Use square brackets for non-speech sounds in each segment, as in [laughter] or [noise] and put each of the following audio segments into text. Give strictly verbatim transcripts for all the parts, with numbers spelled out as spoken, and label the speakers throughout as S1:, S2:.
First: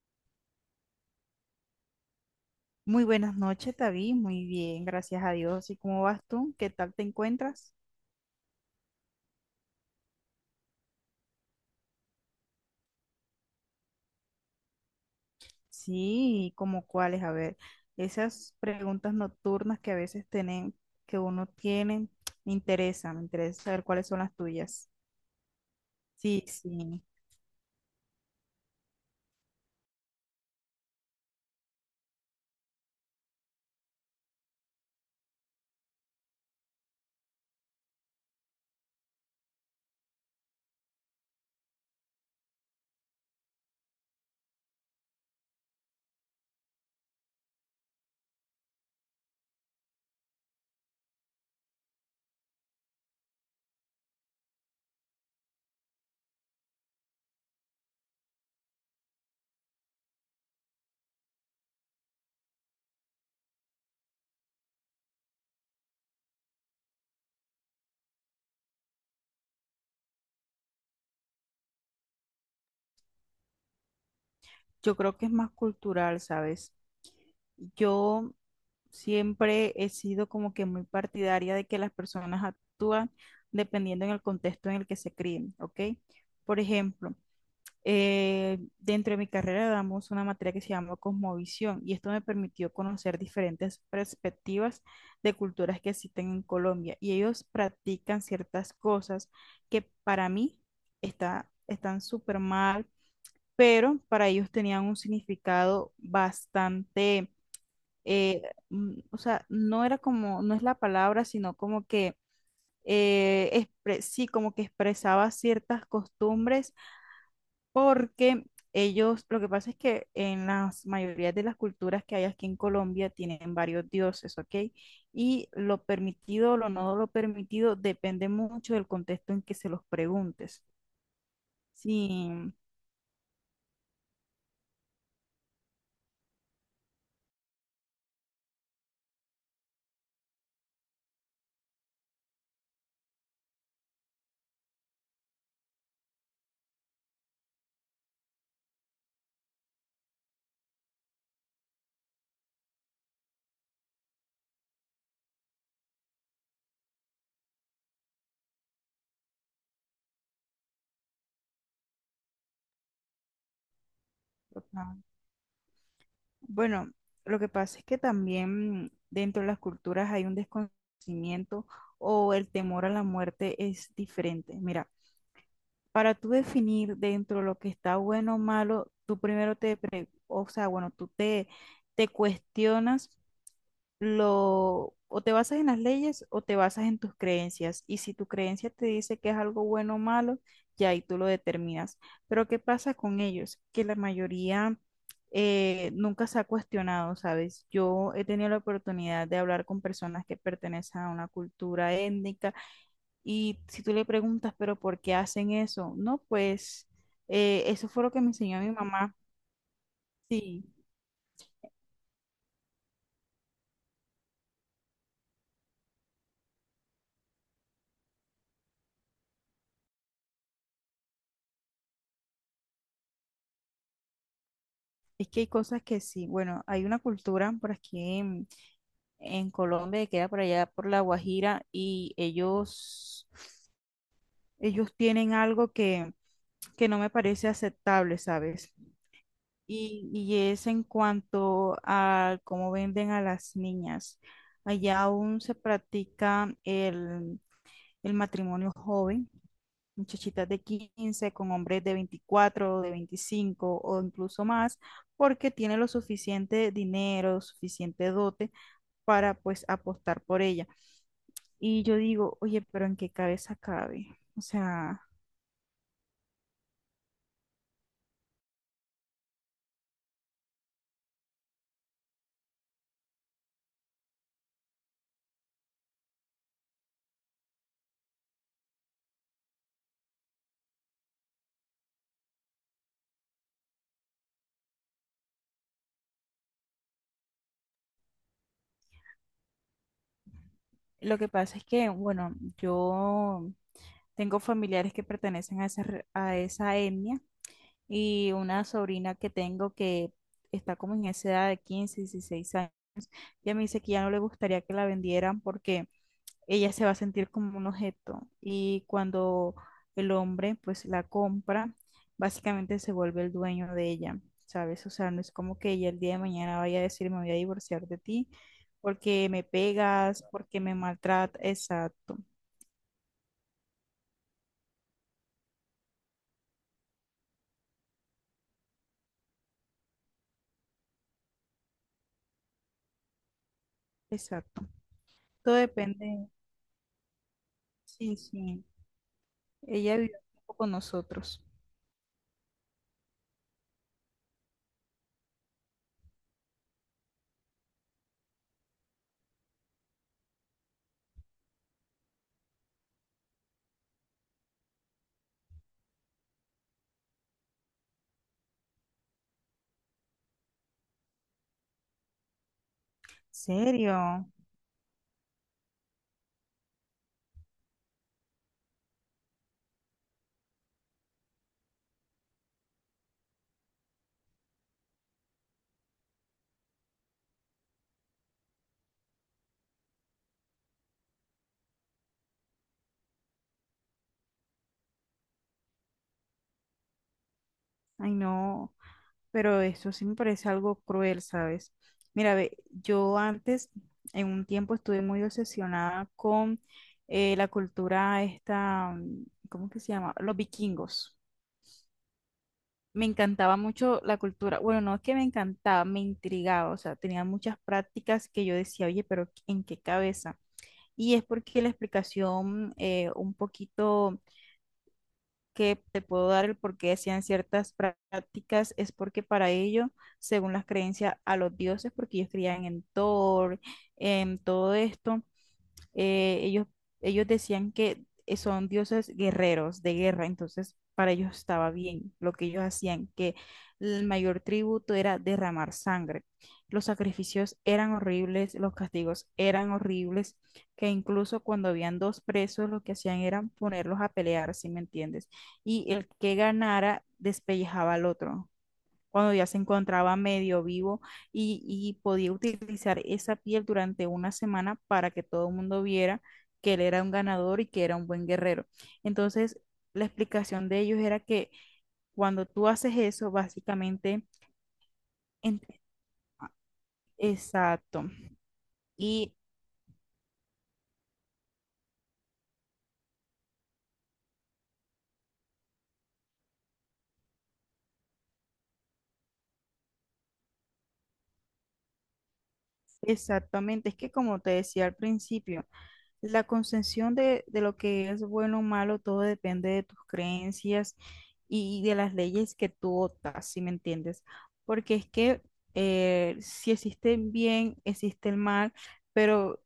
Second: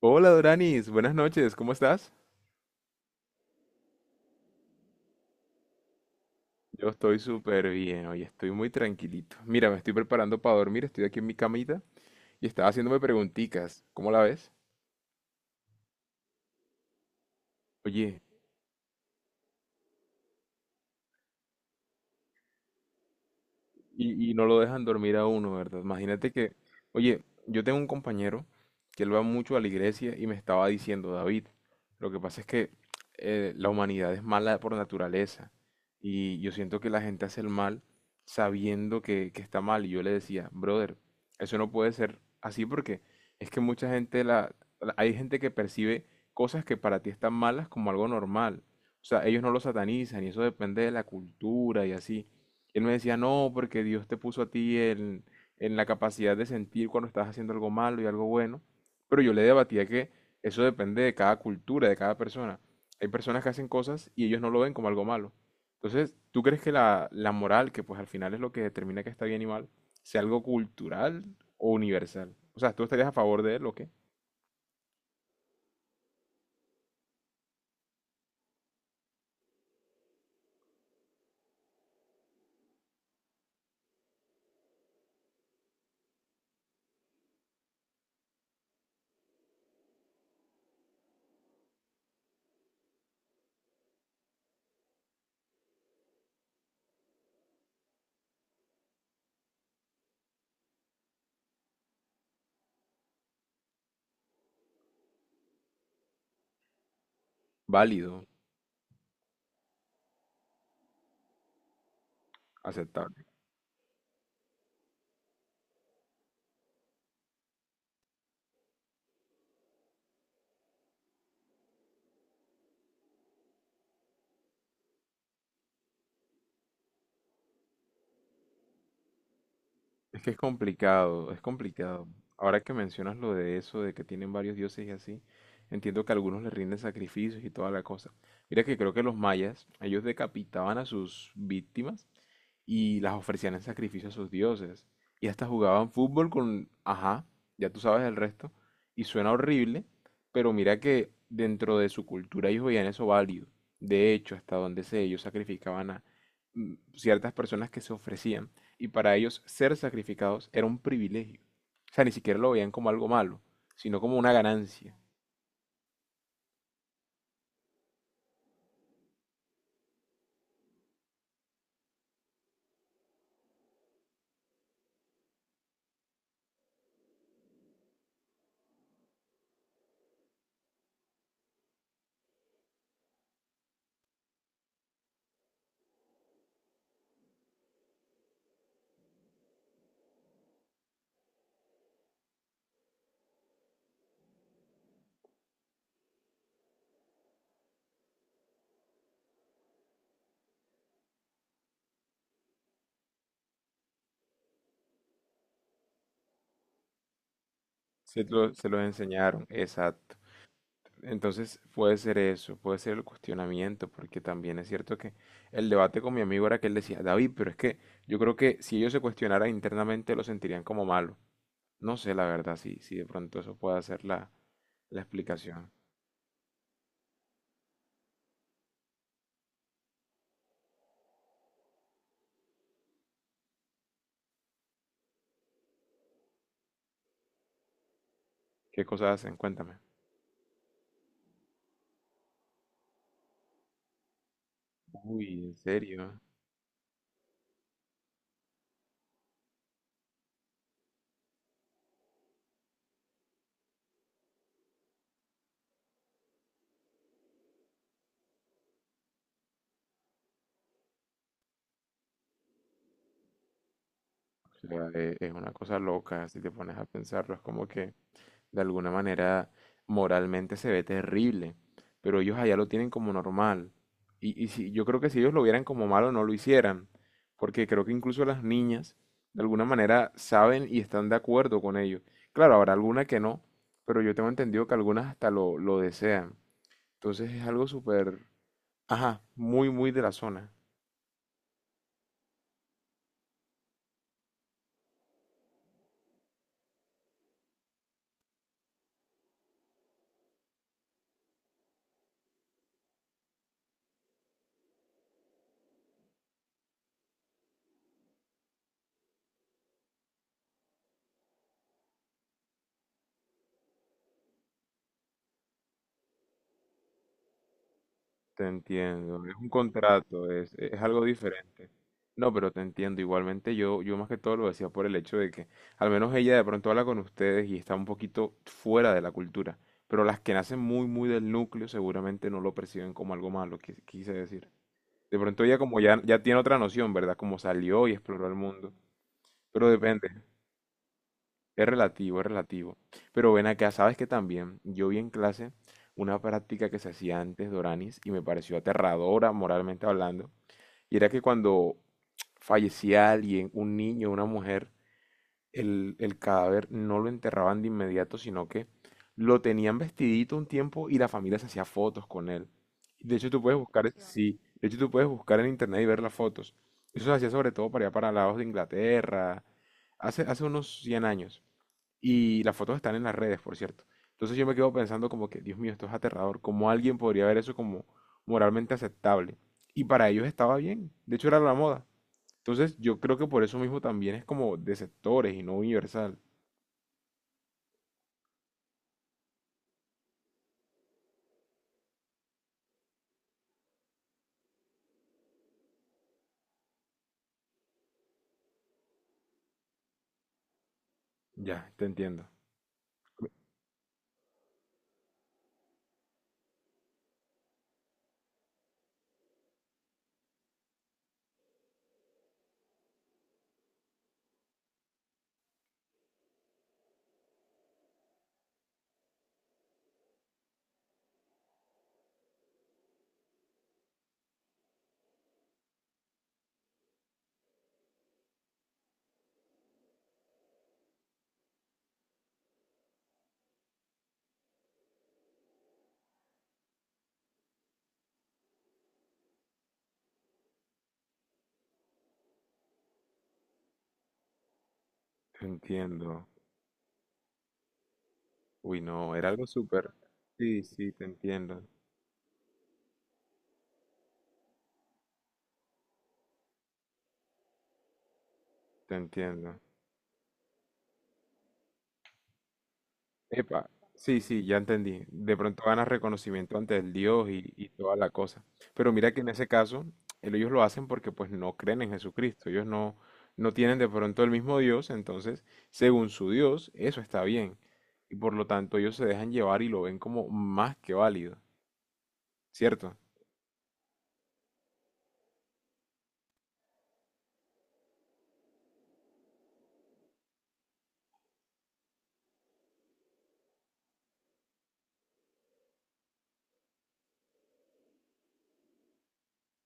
S1: Hola Doranis, buenas noches, ¿cómo estás?
S2: Muy buenas noches, David. Muy bien, gracias a Dios. ¿Y cómo vas tú? ¿Qué
S1: Yo
S2: tal te
S1: estoy súper
S2: encuentras?
S1: bien, hoy estoy muy tranquilito. Mira, me estoy preparando para dormir, estoy aquí en mi camita y estaba haciéndome preguntitas. ¿Cómo la ves?
S2: Sí, ¿y cómo cuáles? A ver,
S1: Oye,
S2: esas preguntas nocturnas que a veces tienen, que uno tiene, me interesa, me interesa saber cuáles son
S1: Y, y
S2: las
S1: no lo dejan
S2: tuyas.
S1: dormir a uno, ¿verdad? Imagínate
S2: Sí,
S1: que,
S2: sí.
S1: oye, yo tengo un compañero que él va mucho a la iglesia y me estaba diciendo, David, lo que pasa es que eh, la humanidad es mala por naturaleza y yo siento que la gente hace el mal sabiendo que, que está mal. Y yo le decía, brother, eso no puede ser así porque es que mucha gente, la, la- hay gente que percibe cosas que para ti están malas como algo normal. O sea, ellos no lo satanizan y eso depende de la cultura y así. Él me decía, no, porque Dios te puso a ti en, en la capacidad de sentir cuando estás haciendo algo malo y algo bueno. Pero yo le debatía que eso depende de cada cultura, de cada persona. Hay personas que hacen cosas y ellos no lo ven como algo malo. Entonces, ¿tú crees que la, la moral, que pues al final es lo que determina que está bien y mal, sea algo cultural o universal? O sea, ¿tú estarías a favor de él o qué?
S2: Yo creo que es más cultural, ¿sabes? Yo siempre he sido como que muy partidaria de que las personas actúan dependiendo en el contexto en el que se críen, ¿ok? Por ejemplo, eh, dentro de mi carrera damos una materia que se llama Cosmovisión y esto me permitió conocer diferentes perspectivas de culturas que existen en Colombia y ellos practican ciertas cosas que para mí está, están súper mal, pero para ellos tenían un significado bastante,
S1: Válido,
S2: eh, mm, o sea, no era como, no es la palabra, sino como que...
S1: aceptable.
S2: eh, expre- sí, como que expresaba ciertas costumbres porque ellos, lo que pasa es que en las mayorías de las culturas que hay aquí en Colombia tienen varios dioses, ¿ok? Y lo permitido o lo no lo permitido depende mucho del contexto en que se los
S1: Es que es
S2: preguntes.
S1: complicado, es complicado.
S2: Sí,
S1: Ahora que mencionas lo de eso, de que tienen varios dioses y así, entiendo que algunos les rinden sacrificios y toda la cosa. Mira que creo que los mayas, ellos decapitaban a sus víctimas y las ofrecían en sacrificio a sus dioses. Y hasta jugaban fútbol con, ajá, ya tú sabes el resto. Y suena horrible, pero mira que dentro de su cultura ellos veían eso válido. De hecho, hasta donde sé, ellos sacrificaban a mm, ciertas personas que se ofrecían. Y para ellos ser sacrificados era un privilegio. O sea, ni siquiera lo veían como algo malo, sino como una ganancia.
S2: total. Bueno, lo que pasa es que también dentro de las culturas hay un desconocimiento o el temor a la muerte es diferente. Mira. Para tú definir dentro de lo que está bueno o malo, tú primero te, pre- o sea, bueno, tú te, te cuestionas lo, o te basas en las leyes o te basas en tus creencias. Y si tu creencia te dice que es algo bueno o malo, ya ahí tú lo determinas. Pero ¿qué pasa con ellos? Que la mayoría eh, nunca se ha cuestionado, ¿sabes? Yo he tenido la oportunidad de hablar con personas que pertenecen a una cultura étnica y si tú le preguntas, pero ¿por qué hacen eso? No, pues eh, eso fue lo que
S1: Se
S2: me
S1: lo,
S2: enseñó
S1: se
S2: mi
S1: los
S2: mamá.
S1: enseñaron, exacto.
S2: Sí,
S1: Entonces puede ser eso, puede ser el cuestionamiento, porque también es cierto que el debate con mi amigo era que él decía, David, pero es que yo creo que si ellos se cuestionaran internamente lo sentirían como malo. No sé, la verdad, si, si de pronto eso puede ser la, la
S2: es que hay
S1: explicación.
S2: cosas que sí. Bueno, hay una cultura por aquí en, en Colombia que queda por allá por La Guajira y ellos, ellos tienen algo que, que no me parece aceptable, ¿sabes?
S1: ¿Qué cosas hacen? Cuéntame.
S2: Y, y es en cuanto a cómo venden a las niñas. Allá aún
S1: Uy, ¿en
S2: se
S1: serio?
S2: practica el, el matrimonio joven, muchachitas de quince con hombres de veinticuatro, de veinticinco o incluso más, porque tiene lo suficiente dinero, suficiente dote para pues apostar por ella. Y yo digo, oye, pero ¿en qué cabeza cabe? O
S1: O sea,
S2: sea,
S1: e- es una cosa loca, si te pones a pensarlo, es como que de alguna manera moralmente se ve terrible, pero ellos allá lo tienen como normal. Y, y si, yo creo que si ellos lo vieran como malo no lo hicieran, porque creo que incluso las niñas de alguna manera saben y están de acuerdo con ello. Claro, habrá alguna que no, pero yo tengo entendido que algunas hasta lo, lo desean. Entonces es algo súper, ajá, muy, muy de la zona.
S2: lo que pasa es que, bueno, yo tengo familiares que pertenecen a esa, re- a esa etnia y una sobrina que tengo que está como en esa edad de quince, dieciséis años, ya me dice que ya no le gustaría que la vendieran porque ella se va a sentir como un objeto y cuando el hombre pues la compra, básicamente se vuelve el dueño de ella, ¿sabes? O sea, no es como que ella el día de mañana vaya a decir me voy a divorciar de ti
S1: Te entiendo,
S2: porque
S1: es
S2: me
S1: un
S2: pegas,
S1: contrato, es,
S2: porque me
S1: es algo
S2: maltrata,
S1: diferente.
S2: exacto,
S1: No, pero te entiendo, igualmente yo, yo más que todo lo decía por el hecho de que al menos ella de pronto habla con ustedes y está un poquito fuera de la cultura, pero las que nacen muy, muy del núcleo seguramente no lo perciben como algo malo, quis- quise decir.
S2: exacto.
S1: De pronto
S2: Todo
S1: ella como ya, ya
S2: depende,
S1: tiene otra noción, ¿verdad? Como salió y
S2: sí,
S1: exploró el
S2: sí,
S1: mundo, pero
S2: ella
S1: depende.
S2: vive un poco con nosotros.
S1: Es relativo, es relativo. Pero ven acá, sabes que también yo vi en clase una práctica que se hacía antes doranis, y me pareció aterradora moralmente hablando. Y era que cuando fallecía alguien, un niño, una mujer, el, el cadáver no lo enterraban de inmediato, sino que lo tenían vestidito un tiempo y la familia se hacía fotos con él. De hecho, tú puedes buscar,
S2: ¿Serio?
S1: sí, de hecho, tú puedes buscar en internet y ver las fotos. Eso se hacía sobre todo para allá para lados de Inglaterra, hace, hace unos cien años. Y las fotos están en las redes, por cierto. Entonces yo me quedo pensando como que, Dios mío, esto es aterrador. ¿Cómo alguien podría ver eso como moralmente aceptable? Y para ellos estaba bien. De hecho, era la moda. Entonces yo creo que por eso mismo también es como de sectores y no universal.
S2: Ay, no. Pero eso sí me parece algo cruel, ¿sabes? Mira, ve, yo antes, en un tiempo, estuve muy obsesionada con eh, la cultura esta, mm, ¿cómo que se llama? Los vikingos.
S1: Ya, te entiendo.
S2: Me encantaba mucho la cultura. Bueno, no es que me encantaba, me intrigaba. O sea, tenía muchas prácticas que yo decía, oye, pero ¿en qué cabeza? Y es porque la explicación eh, un poquito que te puedo dar el por qué hacían ciertas prácticas es porque para ellos, según las creencias a los dioses, porque ellos creían en Thor, en todo esto, eh, ellos, ellos decían que eh, son dioses guerreros de guerra, entonces para ellos estaba bien lo que ellos hacían, que el mayor tributo era derramar sangre. Los sacrificios eran horribles, los castigos eran horribles, que incluso cuando habían dos presos lo que hacían era ponerlos a pelear, ¿si me entiendes?
S1: Te
S2: Y el
S1: entiendo.
S2: que ganara despellejaba al otro
S1: Uy, no, era
S2: cuando ya
S1: algo
S2: se
S1: súper.
S2: encontraba
S1: Sí,
S2: medio
S1: sí,
S2: vivo
S1: te entiendo.
S2: y, y podía utilizar esa piel durante una semana para que todo el mundo viera que él era un ganador y que era un buen guerrero.
S1: Te
S2: Entonces,
S1: entiendo.
S2: la explicación de ellos era que cuando tú haces eso,
S1: Epa, sí,
S2: básicamente,
S1: sí, ya entendí. De
S2: en-
S1: pronto ganas reconocimiento ante el Dios y, y toda
S2: exacto.
S1: la cosa. Pero mira que en
S2: Y
S1: ese caso, el- ellos lo hacen porque pues no creen en Jesucristo. Ellos no, no tienen de pronto el mismo Dios, entonces, según su Dios, eso está bien. Y por lo tanto, ellos se dejan llevar y lo ven como más que válido, ¿cierto?
S2: exactamente, es que como te decía al principio, la concepción de, de lo que es bueno o malo, todo depende de tus creencias y de las leyes que tú optas, si me entiendes. Porque es que eh, si existe el bien, existe el mal, pero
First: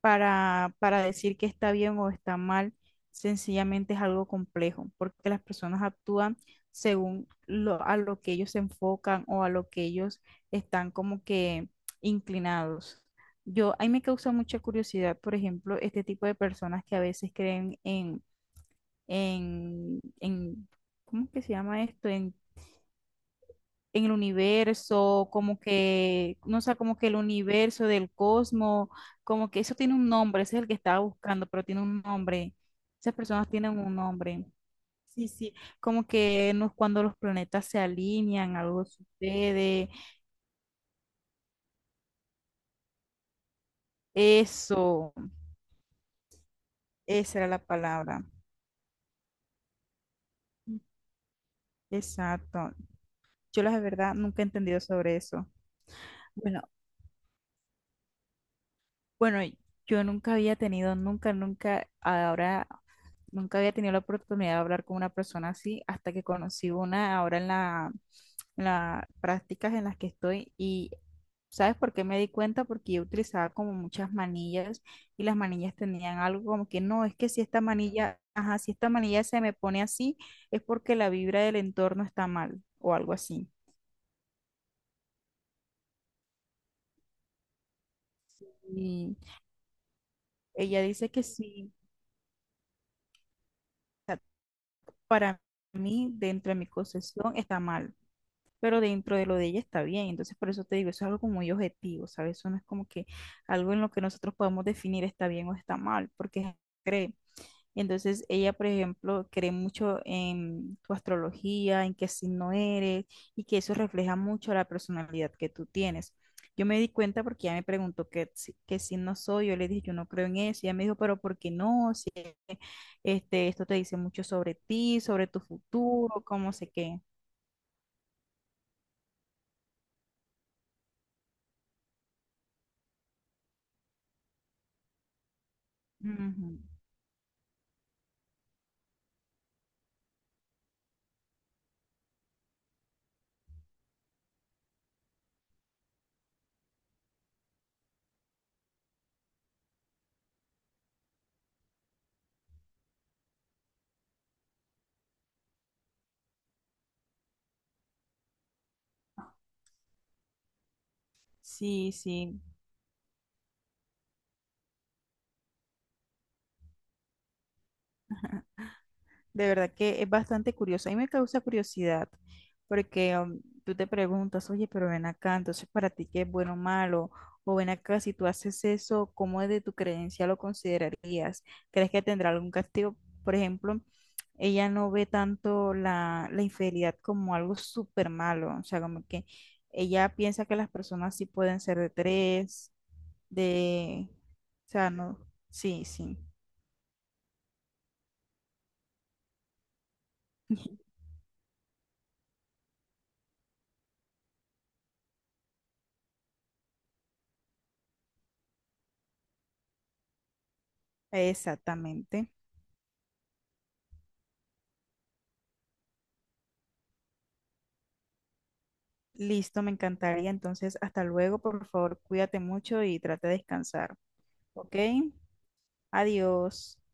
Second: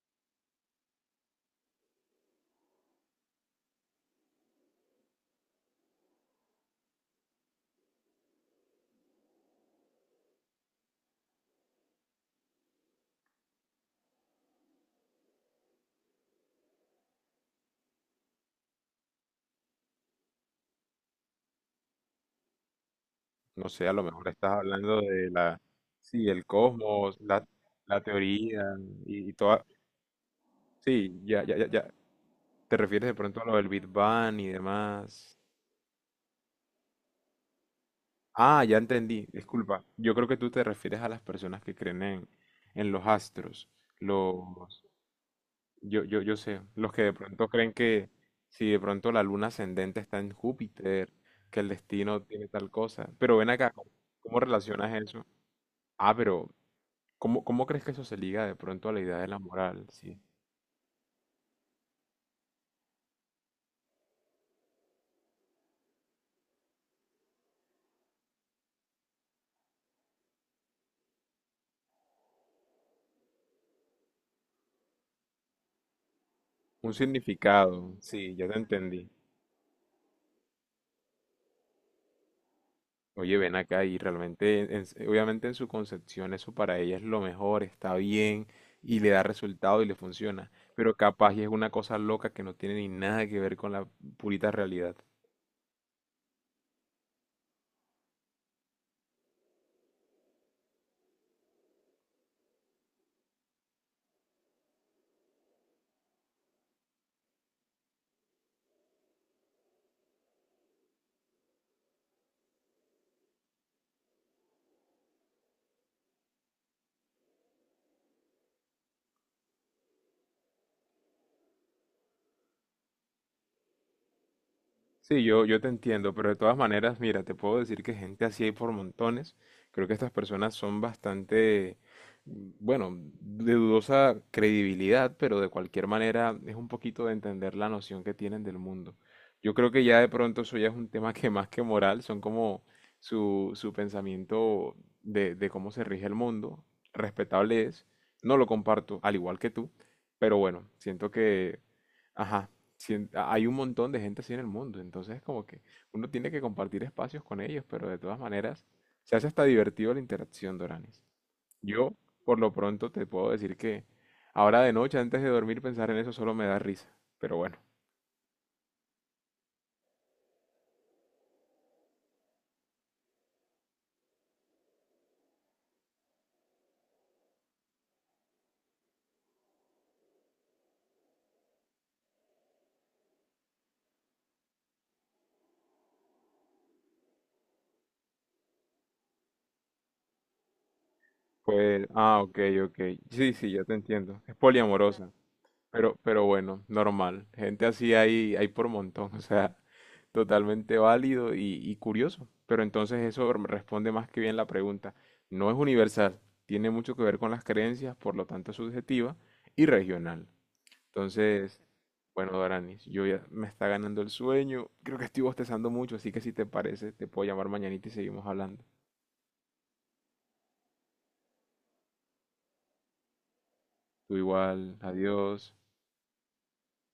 S2: para, para decir que está bien o está mal, sencillamente es algo complejo, porque las personas actúan según lo, a lo que ellos se enfocan o a lo que ellos están como que inclinados. Yo, a mí me causa mucha curiosidad, por ejemplo, este tipo de personas que a veces creen en, en, en, ¿cómo que se llama esto? En
S1: No sé, a lo
S2: en el
S1: mejor estás hablando
S2: universo,
S1: de la,
S2: como
S1: sí,
S2: que,
S1: el
S2: no sé, como que
S1: cosmos,
S2: el
S1: la,
S2: universo
S1: la
S2: del
S1: teoría
S2: cosmos,
S1: y, y
S2: como que
S1: toda...
S2: eso tiene un nombre, ese es el que estaba
S1: Sí, ya,
S2: buscando,
S1: ya,
S2: pero
S1: ya,
S2: tiene
S1: ya.
S2: un nombre.
S1: ¿Te refieres de
S2: Esas
S1: pronto a
S2: personas
S1: lo del
S2: tienen
S1: Big
S2: un
S1: Bang
S2: nombre.
S1: y
S2: Sí,
S1: demás?
S2: sí, como que no es cuando los planetas se alinean,
S1: Ah, ya
S2: algo
S1: entendí, disculpa.
S2: sucede.
S1: Yo creo que tú te refieres a las personas que creen en, en los astros, los,
S2: Eso,
S1: yo, yo, yo sé, los que de
S2: esa
S1: pronto
S2: era la
S1: creen que
S2: palabra.
S1: si de pronto la luna ascendente está en Júpiter, que el destino tiene tal
S2: Exacto.
S1: cosa. Pero ven
S2: Yo
S1: acá,
S2: la
S1: ¿cómo,
S2: verdad
S1: cómo
S2: nunca he entendido
S1: relacionas
S2: sobre
S1: eso?
S2: eso.
S1: Ah, pero
S2: Bueno,
S1: ¿cómo, cómo crees que eso se liga de pronto a la idea de la
S2: Bueno,
S1: moral?
S2: yo
S1: Sí.
S2: nunca había tenido, nunca, nunca, ahora, nunca había tenido la oportunidad de hablar con una persona así hasta que conocí una ahora en la, en las prácticas en las que estoy y ¿sabes por qué me di cuenta? Porque yo utilizaba como muchas manillas y las manillas tenían algo como que
S1: Un
S2: no, es que si esta
S1: significado,
S2: manilla,
S1: sí, ya te
S2: ajá, si esta
S1: entendí.
S2: manilla se me pone así es porque la vibra del entorno está mal o algo
S1: Oye,
S2: así.
S1: ven acá y realmente, en- en- obviamente en su concepción eso para ella es lo mejor, está bien y le
S2: Y
S1: da resultado y le funciona,
S2: ella
S1: pero
S2: dice que
S1: capaz y es una
S2: sí,
S1: cosa loca que no tiene ni nada que ver con la
S2: o sea,
S1: purita realidad.
S2: para mí dentro de mi concesión está mal. Pero dentro de lo de ella está bien. Entonces, por eso te digo, eso es algo como muy objetivo, ¿sabes? Eso no es como que algo en lo que nosotros podamos definir está bien o está mal, porque cree. Entonces, ella, por ejemplo, cree mucho en tu astrología, en qué signo eres y que eso refleja mucho la personalidad que tú tienes. Yo me di cuenta porque ella me preguntó qué, si- qué signo soy, yo le dije, yo no creo en eso, y ella me dijo, pero ¿por qué no? Si este, esto te dice mucho sobre ti,
S1: Sí,
S2: sobre tu
S1: yo, yo te entiendo,
S2: futuro,
S1: pero de
S2: cómo
S1: todas
S2: sé
S1: maneras,
S2: qué.
S1: mira, te puedo decir que gente así hay por montones. Creo que estas personas son bastante, bueno, de dudosa credibilidad, pero de cualquier manera es
S2: Ujú.
S1: un poquito de entender la noción que tienen del mundo. Yo creo que ya de pronto eso ya es un tema que más que moral, son como su, su pensamiento de, de cómo se rige el mundo. Respetable es, no lo comparto, al igual que tú, pero bueno, siento que... Ajá, sien- hay un montón de gente así en el mundo, entonces como que uno tiene que compartir espacios con ellos, pero de todas maneras se hace hasta divertido la interacción, Doranis.
S2: Sí,
S1: Yo, por
S2: sí.
S1: lo pronto, te puedo decir que ahora de noche, antes de dormir, pensar en eso solo me da risa, pero bueno,
S2: De verdad que es bastante curioso. A mí me causa curiosidad porque um, tú te preguntas, oye, pero ven acá, entonces para ti qué es bueno o malo, o ven acá, si tú haces eso, ¿cómo de tu creencia lo considerarías? ¿Crees que tendrá algún castigo? Por ejemplo, ella no ve tanto la, la infidelidad como algo súper malo, o sea, como que ella piensa que las personas sí pueden ser
S1: pues,
S2: de
S1: ah, ok,
S2: tres,
S1: ok, sí, sí, ya te
S2: de,
S1: entiendo, es
S2: o sea,
S1: poliamorosa.
S2: no, sí,
S1: Pero,
S2: sí,
S1: pero bueno, normal. Gente así hay, hay por montón, [laughs] o sea, totalmente
S2: [laughs]
S1: válido y, y curioso. Pero entonces eso r- responde más que bien la pregunta. No es universal, tiene mucho que ver con las creencias, por lo tanto es subjetiva y regional. Entonces,
S2: exactamente.
S1: bueno, Doranis, yo ya me está ganando el sueño. Creo que estoy bostezando mucho, así que si te parece, te puedo llamar mañanita y seguimos hablando.
S2: Listo, me encantaría. Entonces, hasta luego, por favor, cuídate mucho y trata de descansar,
S1: Tú
S2: ¿ok?
S1: igual, adiós.
S2: Adiós.